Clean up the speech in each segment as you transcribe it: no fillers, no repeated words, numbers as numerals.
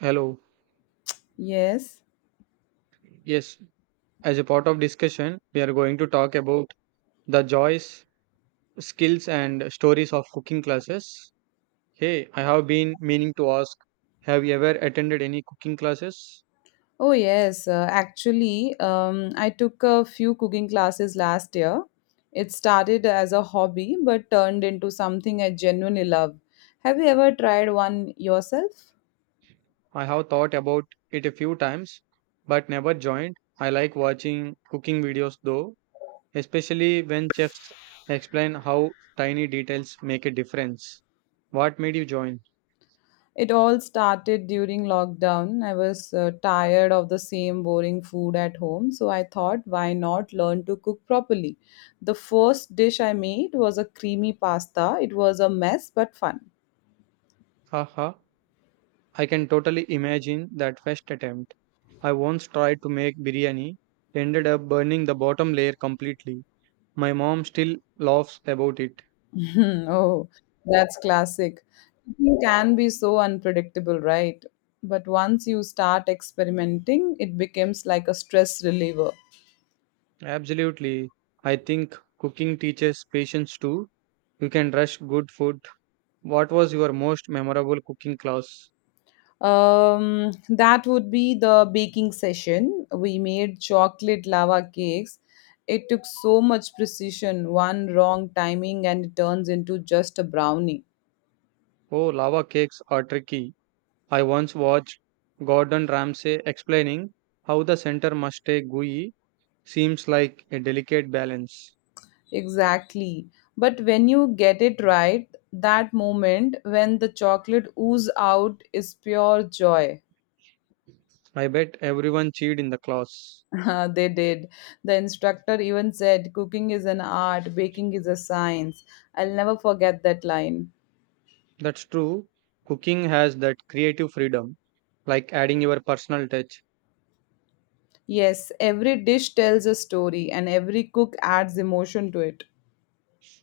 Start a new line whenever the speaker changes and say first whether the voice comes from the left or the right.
right: Hello.
left: Yes.
right: Yes, as a part of discussion, we are going to talk about the joys, skills, and stories of cooking classes. Hey, I have been meaning to ask, have you ever attended any cooking classes?
left: Oh, yes. I took a few cooking classes last year. It started as a hobby but turned into something I genuinely love. Have you ever tried one yourself?
right: I have thought about it a few times, but never joined. I like watching cooking videos though, especially when chefs explain how tiny details make a difference. What made you join?
left: It all started during lockdown. I was tired of the same boring food at home, so I thought, why not learn to cook properly? The first dish I made was a creamy pasta. It was a mess but fun.
right: Haha. I can totally imagine that first attempt. I once tried to make biryani, ended up burning the bottom layer completely. My mom still laughs about it.
left: Mhm. Oh, that's classic. Cooking can be so unpredictable, right? But once you start experimenting, it becomes like a stress reliever.
right: Absolutely. I think cooking teaches patience too. You can rush good food. What was your most memorable cooking class?
left: That would be the baking session. We made chocolate lava cakes. It took so much precision, one wrong timing, and it turns into just a brownie.
right: Oh, lava cakes are tricky. I once watched Gordon Ramsay explaining how the center must stay gooey. Seems like a delicate balance.
left: Exactly. But when you get it right, that moment when the chocolate oozes out is pure joy.
right: I bet everyone cheered in the class.
left: They did. The instructor even said, "Cooking is an art, baking is a science." I'll never forget that line.
right: That's true. Cooking has that creative freedom, like adding your personal touch.
left: Yes, every dish tells a story and every cook adds emotion to it.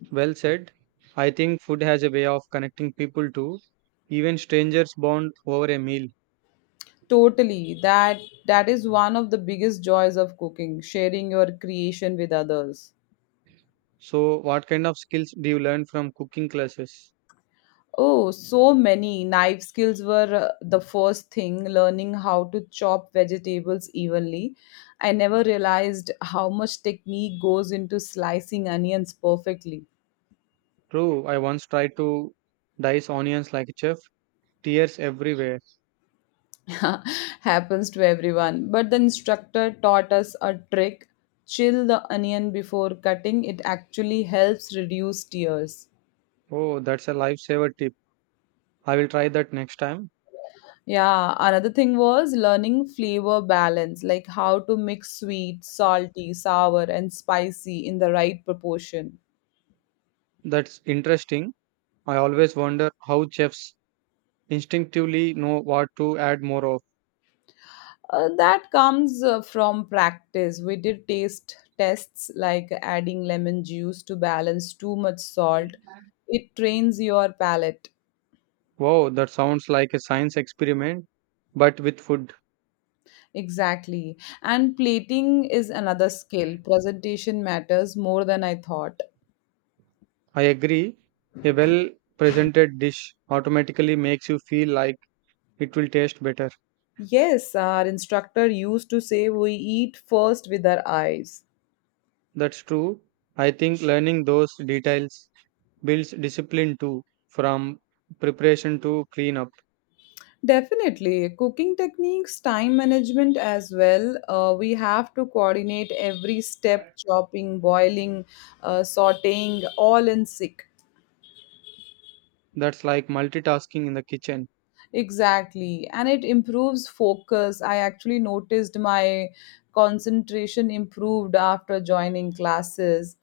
right: Well said. I think food has a way of connecting people too. Even strangers bond over a meal.
left: Totally. That is one of the biggest joys of cooking, sharing your creation with others.
right: So, what kind of skills do you learn from cooking classes?
left: Oh, so many knife skills were the first thing, learning how to chop vegetables evenly. I never realized how much technique goes into slicing onions perfectly.
right: True, I once tried to dice onions like a chef, tears everywhere.
left: Happens to everyone. But the instructor taught us a trick: chill the onion before cutting, it actually helps reduce tears.
right: Oh, that's a lifesaver tip. I will try that next time.
left: Yeah, another thing was learning flavor balance, like how to mix sweet, salty, sour, and spicy in the right proportion.
right: That's interesting. I always wonder how chefs instinctively know what to add more of.
left: That comes from practice. We did taste tests like adding lemon juice to balance too much salt. It trains your palate.
right: Wow, that sounds like a science experiment, but with food.
left: Exactly. And plating is another skill. Presentation matters more than I thought.
right: I agree. A well presented dish automatically makes you feel like it will taste better.
left: Yes, our instructor used to say we eat first with our eyes.
right: That's true. I think learning those details builds discipline too, from preparation to cleanup.
left: Definitely. Cooking techniques, time management as well. We have to coordinate every step: chopping, boiling, sauteing, all in sync.
right: That's like multitasking in the kitchen.
left: Exactly. And it improves focus. I actually noticed my concentration improved after joining classes.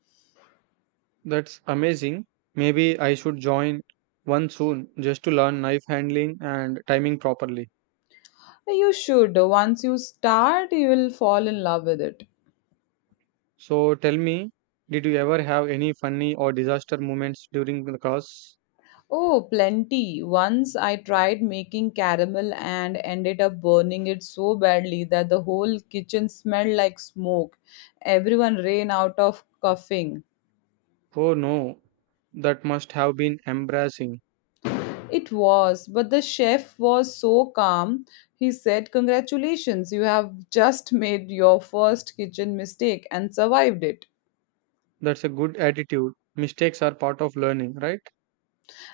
right: That's amazing. Maybe I should join one soon just to learn knife handling and timing properly.
left: You should. Once you start, you will fall in love with it.
right: So tell me, did you ever have any funny or disaster moments during the course?
left: Oh, plenty. Once I tried making caramel and ended up burning it so badly that the whole kitchen smelled like smoke. Everyone ran out of coughing.
right: Oh no, that must have been embarrassing.
left: It was, but the chef was so calm. He said, "Congratulations, you have just made your first kitchen mistake and survived it."
right: That's a good attitude. Mistakes are part of learning, right?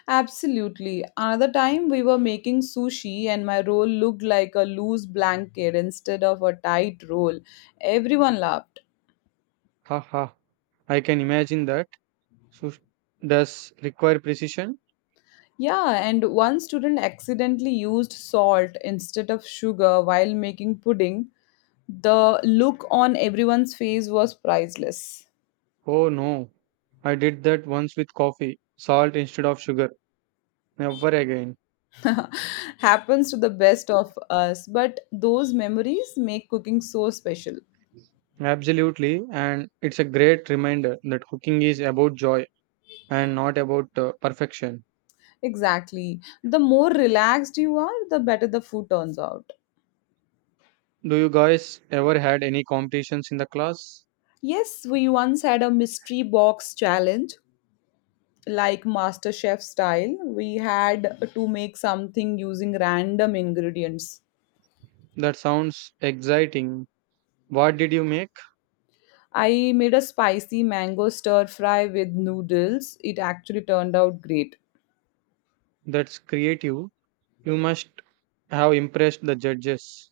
left: Absolutely. Another time we were making sushi and my roll looked like a loose blanket instead of a tight roll. Everyone laughed.
right: Ha ha. I can imagine that. So s- does require precision?
left: Yeah, and one student accidentally used salt instead of sugar while making pudding. The look on everyone's face was priceless.
right: Oh no. I did that once with coffee, salt instead of sugar. Never again.
left: Happens to the best of us, but those memories make cooking so special.
right: Absolutely, and it's a great reminder that cooking is about joy and not about perfection.
left: Exactly. The more relaxed you are, the better the food turns out.
right: Do you guys ever had any competitions in the class?
left: Yes, we once had a mystery box challenge, like MasterChef style. We had to make something using random ingredients.
right: That sounds exciting. What did you make?
left: I made a spicy mango stir fry with noodles. It actually turned out great.
right: That's creative. You must have impressed the judges.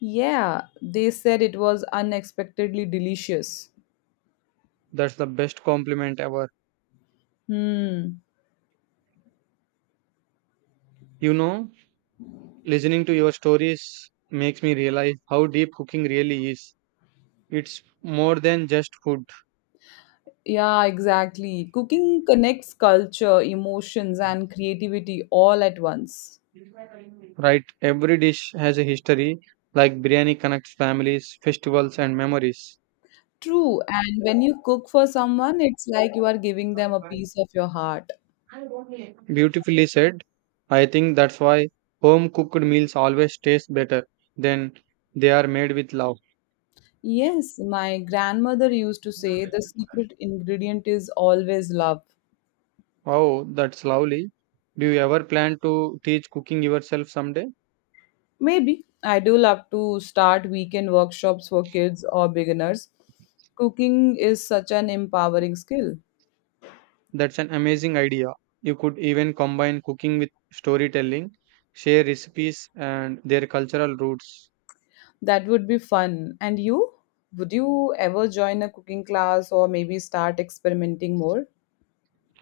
left: Yeah, they said it was unexpectedly delicious.
right: That's the best compliment ever.
left: Hmm.
right: You know, listening to your stories makes me realize how deep cooking really is. It's more than just food,
left: Yeah, exactly. Cooking connects culture, emotions, and creativity all at once.
right: right? Every dish has a history, like biryani connects families, festivals, and memories.
left: True. And when you cook for someone, it's like you are giving them a piece of your heart.
right: Beautifully said. I think that's why home cooked meals always taste better than they are made with love.
left: Yes, my grandmother used to say the secret ingredient is always love.
right: Oh, that's lovely. Do you ever plan to teach cooking yourself someday?
left: Maybe I do love to start weekend workshops for kids or beginners. Cooking is such an empowering skill.
right: That's an amazing idea. You could even combine cooking with storytelling, share recipes and their cultural roots.
left: That would be fun. And you? Would you ever join a cooking class or maybe start experimenting more?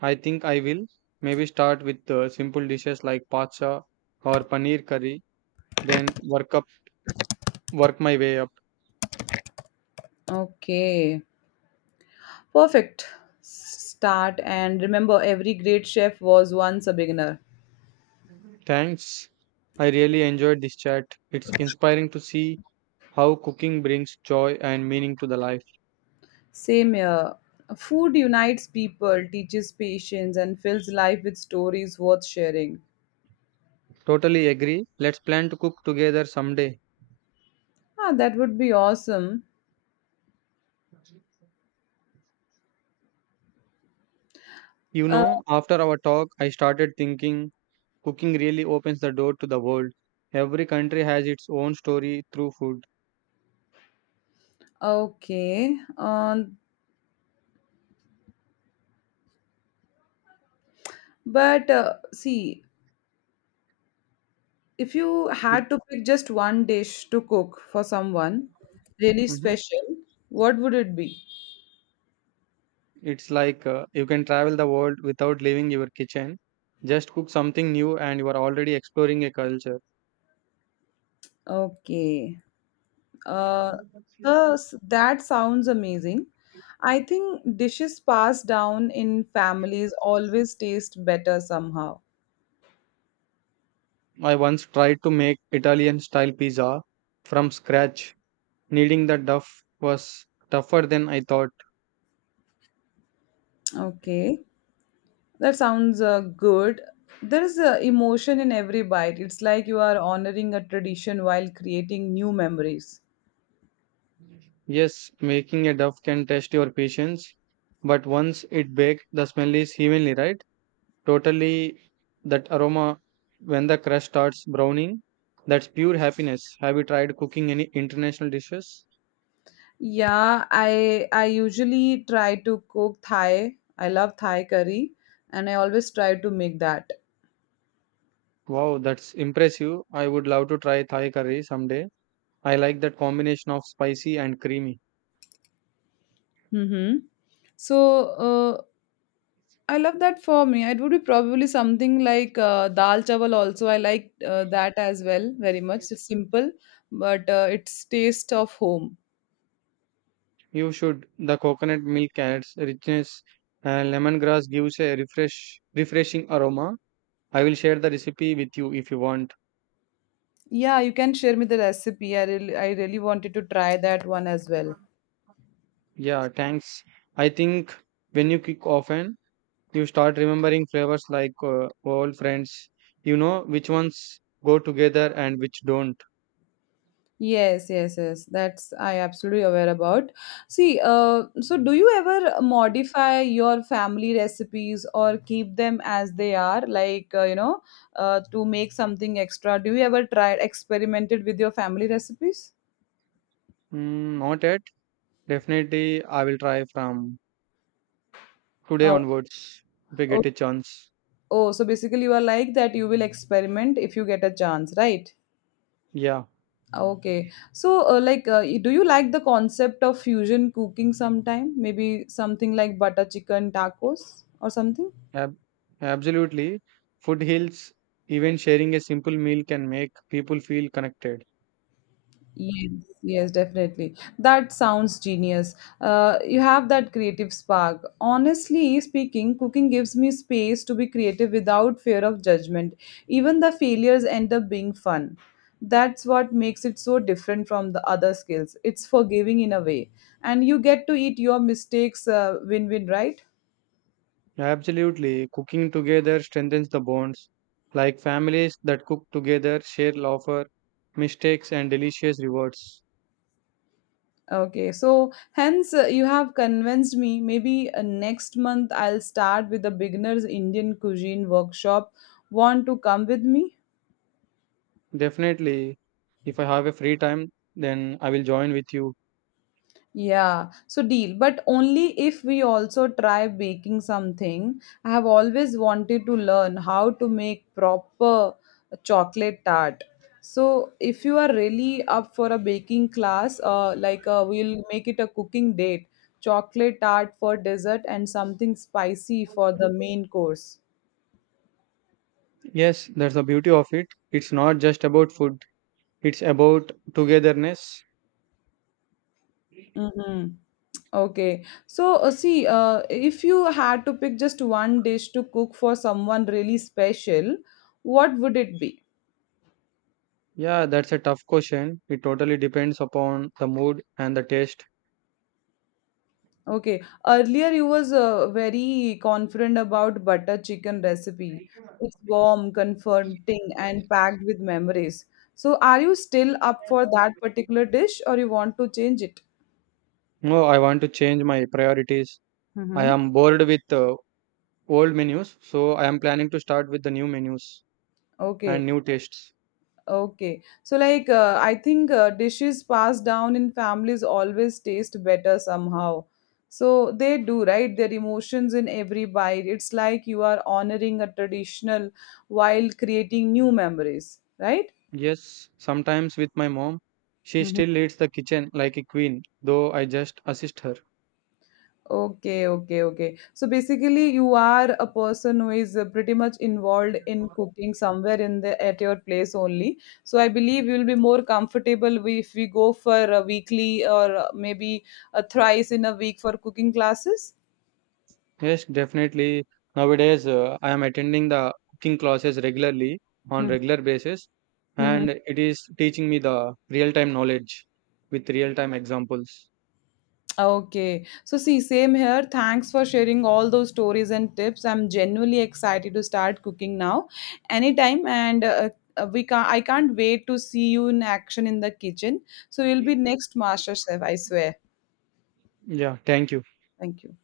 right: I think I will. Maybe start with simple dishes like pacha or paneer curry, then work my way up.
left: Okay, perfect. Start and remember every great chef was once a beginner.
right: Thanks. I really enjoyed this chat. It's inspiring to see how cooking brings joy and meaning to the life.
left: Same here. Food unites people, teaches patience, and fills life with stories worth sharing.
right: Totally agree. Let's plan to cook together someday.
left: Ah, that would be awesome.
right: You
left: Uh,
right: know, after our talk, I started thinking cooking really opens the door to the world. Every country has its own story through food.
left: Okay. But see, if you
right: It,
left: had to pick just one dish to cook for someone really
right: hmm.
left: special, what would it be?
right: It's like you can travel the world without leaving your kitchen. Just cook something new and you are already exploring a culture.
left: Okay. Uh, that sounds amazing. I think dishes passed down in families always taste better somehow.
right: I once tried to make Italian style pizza from scratch. Kneading the dough was tougher than I thought.
left: Okay. That sounds good. There is emotion in every bite. It's like you are honoring a tradition while creating new memories.
right: Yes, making a dough can test your patience, but once it baked, the smell is heavenly, right? Totally, that aroma when the crust starts browning, that's pure happiness. Have you tried cooking any international dishes?
left: Yeah, I usually try to cook Thai. I love Thai curry, and I always try to make that.
right: Wow, that's impressive. I would love to try Thai curry someday. I like that combination of spicy and creamy.
left: Hmm. So uh, I love that for me. It would be probably something like dal chawal also. I like that as well very much. It's simple, but it's taste of home.
right: You should. The coconut milk and its richness and lemongrass gives a refreshing aroma. I will share the recipe with you if you want.
left: Yeah, you can share me the recipe. I really wanted to try that one as well.
right: Yeah, thanks. I think when you cook often, you start remembering flavors like old friends. You know which ones go together and which don't.
left: Yes, yes, yes. That's I absolutely aware about. See, so do you ever modify your family recipes or keep them as they are, like you know, to make something extra? Do you ever try experimented with your family recipes?
right: Mm, not yet. Definitely, I will try from today
left: Oh,
right: onwards if I
left: oh,
right: get a chance.
left: oh. So basically, you are like that. You will experiment if you get a chance, right?
right: Yeah.
left: Okay. Do you like the concept of fusion cooking sometime? Maybe something like butter chicken tacos or something.
right: Ab- absolutely. Food heals, even sharing a simple meal can make people feel connected.
left: Yes, yes, definitely. That sounds genius. You have that creative spark. Honestly speaking, cooking gives me space to be creative without fear of judgment. Even the failures end up being fun. That's what makes it so different from the other skills. It's forgiving in a way. And you get to eat your mistakes, win-win, right?
right: Absolutely. Cooking together strengthens the bonds. Like families that cook together share laughter, mistakes, and delicious rewards.
left: Okay, so hence you have convinced me. Maybe next month I'll start with a beginner's Indian cuisine workshop. Want to come with me?
right: Definitely. If I have a free time, then I will join with you.
left: Yeah, so deal, but only if we also try baking something. I have always wanted to learn how to make proper chocolate tart. So if you are really up for a baking class, we'll make it a cooking date, chocolate tart for dessert and something spicy for the main course.
right: Yes, that's the beauty of it. It's not just about food, it's about togetherness.
left: Mm-hmm. Okay. If you had to pick just one dish to cook for someone really special, what would it be?
right: Yeah, that's a tough question. It totally depends upon the mood and the taste.
left: Okay. Earlier, you was very confident about butter chicken recipe. It's warm, comforting, and packed with memories. So, are you still up for that particular dish, or you want to change it?
right: No, I want to change my priorities. I
left: Mm-hmm.
right: am bored with old menus, so I am planning to start with the new menus and
left: Okay.
right: new tastes.
left: Okay. I think dishes passed down in families always taste better somehow. So, they do, right? Their emotions in every bite. It's like you are honoring a traditional while creating new memories, right?
right: Yes, sometimes with my mom, she
left: Mm-hmm.
right: still leads the kitchen like a queen, though I just assist her.
left: Okay, okay, okay. So basically, you are a person who is pretty much involved in cooking somewhere in the at your place only. So I believe you'll be more comfortable wi- if we go for a weekly or maybe a thrice in a week for cooking classes.
right: Yes, definitely. Nowadays, I am attending the cooking classes regularly on
left: Hmm.
right: regular basis,
left: Mhm.
right: and it is teaching me the real-time knowledge with real-time examples.
left: Okay. So, see, same here. Thanks for sharing all those stories and tips. I'm genuinely excited to start cooking now, anytime. And we can not I can't wait to see you in action in the kitchen. So, you'll be next master chef, I swear.
right: Yeah, thank you.
left: Thank you.